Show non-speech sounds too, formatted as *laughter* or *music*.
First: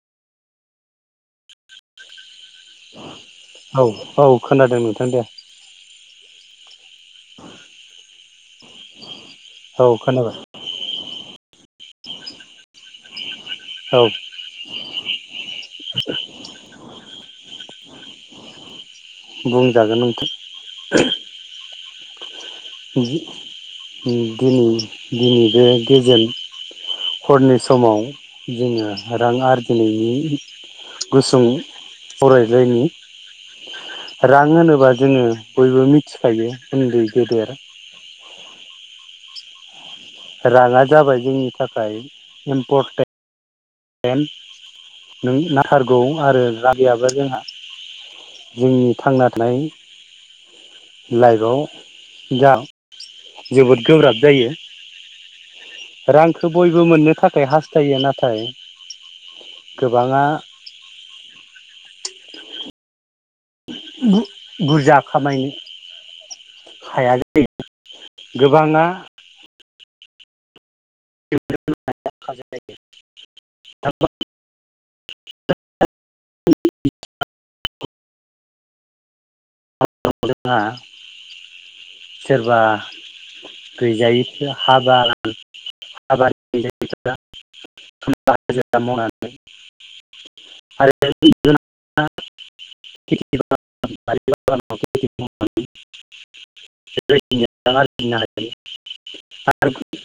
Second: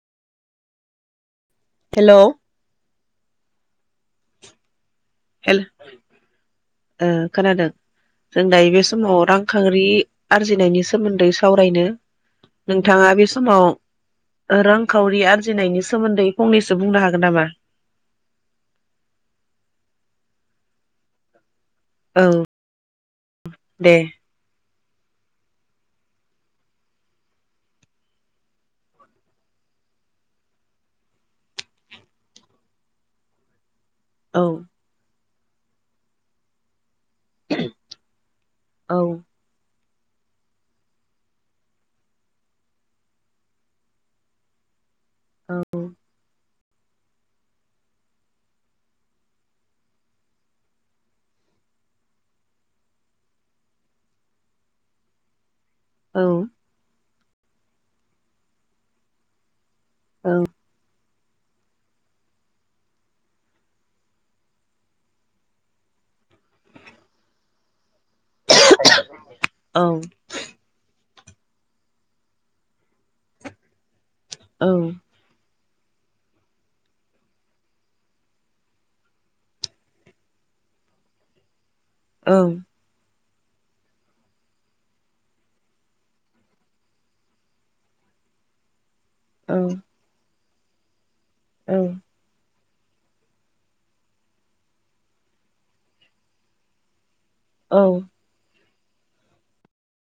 Hello औ औ खोनादों नों हेल ओ खोनादों? जों दायो बे समाव रां खावरि औ खोनाबाय आरजिनायनि सोमोन्दै सावरायनो नोंथाङा बे औ समाव रांखावरि आरजिनायनि सोमोन्दै फंनैसो बुंनो हागोन नामा? बुंजागोन नोंथां *inaudible* औ गि दे *unintelligible* गिनि दिनै बे गेजोन हरनि समाव जोङो रां आरजिनायनि गुसुं फरायलायनि रां औ होनोबा जोङो बयबो मिथिखायो उन्दै गेदेर *inaudible* औ राङा जाबाय जोंनि थाखाय इम्पर तेन नों औ नांथारगौ आरो रां गैयाबा जोंहा जोंनि थांना थानाय लाइफआव दा जोबोद गोब्राब जायो। औ रांखौ बयबो मोननो था खाय हास्थायो नाथाय। *inaudible* गोबाङा औ *inaudible* बु बुरजा खामायनो हाया जायो। *unintelligible* गोबाङा औ *unintelligible* औ *unintelligible* *unintelligible* सोरबा *unintelligible* औ आरो *unintelligible* औ *unintelligible* *unintelligible* *unintelligible* आरो